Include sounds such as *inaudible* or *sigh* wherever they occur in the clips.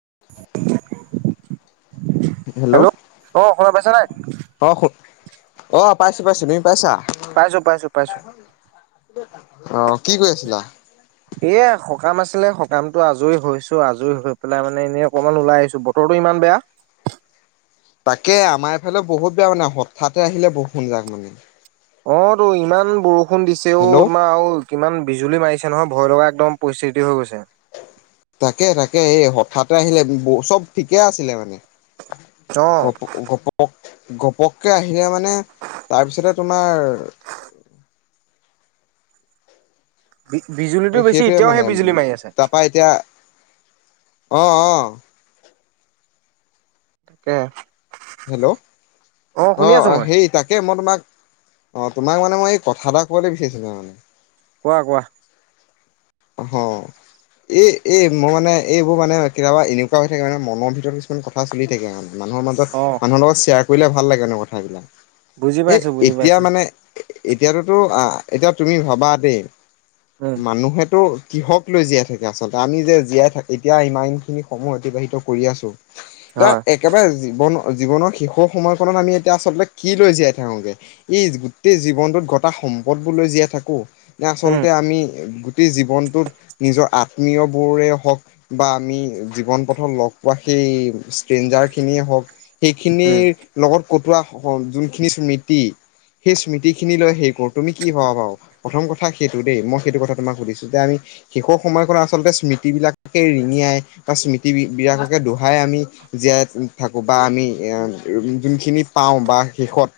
*inaudible* Hello! অ শুনা পাইছা নাই? অ অ পাইছো পাইছো। তুমি পাইছা? পাইছো পাইছো পাইছো কি কৰি আছিলা? এ সকাম আছিলে, সকামটো আজৰি হৈছো। আজৰি হৈ পেলাই মানে এনেই অকমান ওলাই আহিছো। বতৰটো ইমান মান বেয়া। তাকে আমাৰ এইফালেও বহুত বেয়া মানে হঠাতে আহিলে বৰুষুণজাক মানে। অ তো ইমান বৰষুণ দিছে ঔ, হেল্ল' তোমাৰ অ কিমান বিজুলী মাৰিছে নহয়, ভয় লগা একদম পৰিস্থিতি হৈ গৈছে। তাকে-তাকে এই হঠাতে আহিলে, চব ঠিকে আছিলে মানে অ গপ গপক। ঘপককে আহিলে মানে তাৰপিছতে তোমাৰ বি বিজুলীটো বেছি সেইটোয়ে এতিয়াও মানে সেই বিজুলী মাৰি আছে তাৰাপা এতিয়া, অ অ। তাকে। হেল্ল', অ শুনি আছো মই সেই তাকে মই তোমাক অ, তোমাক মানে মই এই কথা এটা কবলৈ বিচাৰিছিলো, তাৰ মানে কোৱা কোৱা? আহ। এ এ মোৰ মানে এইবোৰ মানে কেতিয়াবা এনেকুৱা হৈ থাকে মানে মনৰ ভিতৰত কিছুমান কথা চলি থাকে মানে। মানুহৰ মাজত অ মানুহৰ লগত শ্বেয়াৰ কৰিলে ভাল লাগে এনে কথাবিলাক বুজি এই পাইছো বুজি এতিয়া পাইছো মানে। এতিয়াতোতো এতিয়া তুমি ভাবা দেই উম মানুহে টো কিহক লৈ জীয়াই থাকে আচলতে। আমি যে জীয়াই থাকো এতিয়া ইমান খিনি সমূহ অতিবাহিত কৰি আছো। বা হয় একেবাৰে জীৱন জীৱনৰ শেষৰ সময়কনত আমি এতিয়া আচলতে কি লৈ জীয়াই থাকোঁগে। এই গোটেই জীৱনটোত গটা - সম্পদবোৰলৈ জীয়াই থাকো। ন উম আচলতে আমি জীৱনটোত নিজৰ আত্মীয় বোৰে হওক বা আমি জীৱন পথত লগ পোৱা সে- স্তেঞ্জেৰ খিনিয়ে হওক উম সেইখিনিৰ লগত কটোৱা স যোনখিনি স্মৃতি সেই স্মৃতি খিনি লৈ সেই কৰো তুমি কি ভবা বাৰ প্ৰথম কথা সেইটো দেই মই সেইটো কথা তোমাক সুধিছো যে আমি শেষৰ সময়খন আচলতে স্মৃতি বিলাকে ৰিঙিয়াই ত স্মৃতি বিলাককে দোহাই আমি জীয়াই থাকো বা আমি যোনখিনি পাওঁ বা শেষত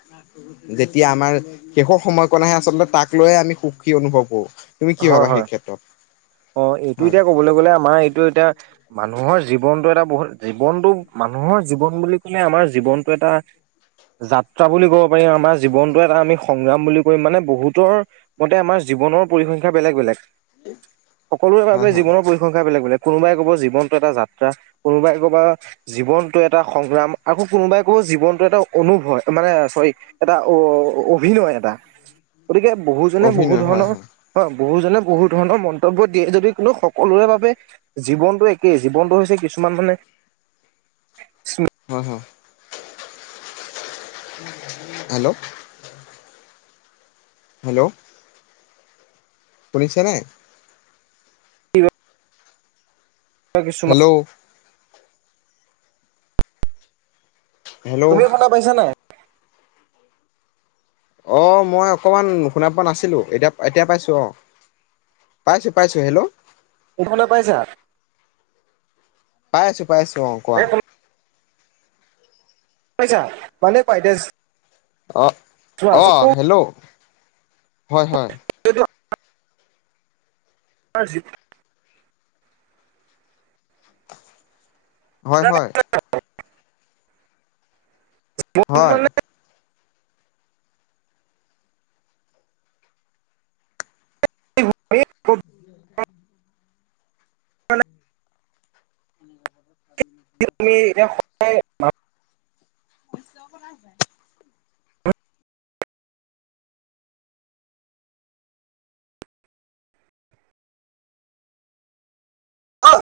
যেতিয়া আমাৰ শেষৰ সময়কণ আহে আচলতে তাক লৈয়ে আমি সুখী অনুভৱ কৰোঁ। তুমি কি হয় ভাবা হয় সেই ক্ষেত্ৰত অ এইটো হয়, এতিয়া কবলৈ গ'লে আমাৰ এইটো এতিয়া মান- মানুহৰ জীৱনটো এটা বহুত জীৱনটো মানুহৰ জীৱন বুলি কলে আমাৰ জীৱনটো এটা যাত্ৰা বুলি ক'ব পাৰিম আমাৰ জীৱনটো এটা আমি সংগ্ৰাম বুলি কৰিম মানে বহুতৰ মতে আমাৰ জীৱনৰ পৰিসংখ্যা বেলেগ বেলেগ। সকলোৰে হয়, বাবে হয়, জীৱনৰ পৰিসংখ্যা বেলেগ বেলেগ। কোনোবাই ক'বা জীৱনটো এটা যাত্ৰা, কোনোবাই ক'বা জীৱনতটো এটা সংগ্ৰাম, আকৌ কোনোবাই ক'ব জীৱনটো এটা অনুভয় মানে চ'ৰি এটা অ অভিনয় এটা *inaudible* গতিকে বহুজনে বহু ধৰণৰ হয় বহুজনে বহু ধৰণৰ মন্ত কৰ্তব্য দিয়ে যদি কিন্তু সকলোৰে বাবে জীৱনটো একেই জীৱনটো হৈছে কিছুমান মানে স্ম- অ হ হেল্ল' হেল্ল' শুনিছে নে? বা কিছুমান হেল্ল' হেল্ল' তুমি শুনা পাইছা নাই। অ মই অকমান শুনা পোৱা নাছিলো এতিয়া এতিয়া পাইছো অ। পাইছো পাইছো হেল্ল'। ইফালে পাইছা? পাইছো পাইছো। অ কোৱা? এই শুনা পাইছা। মানে পাইটেছ অ অ হেল্ল', হয় হয়। আজিত হয় হয়। হয়। *unintelligible* *unintelligible* *unintelligible* *unintelligible* অহ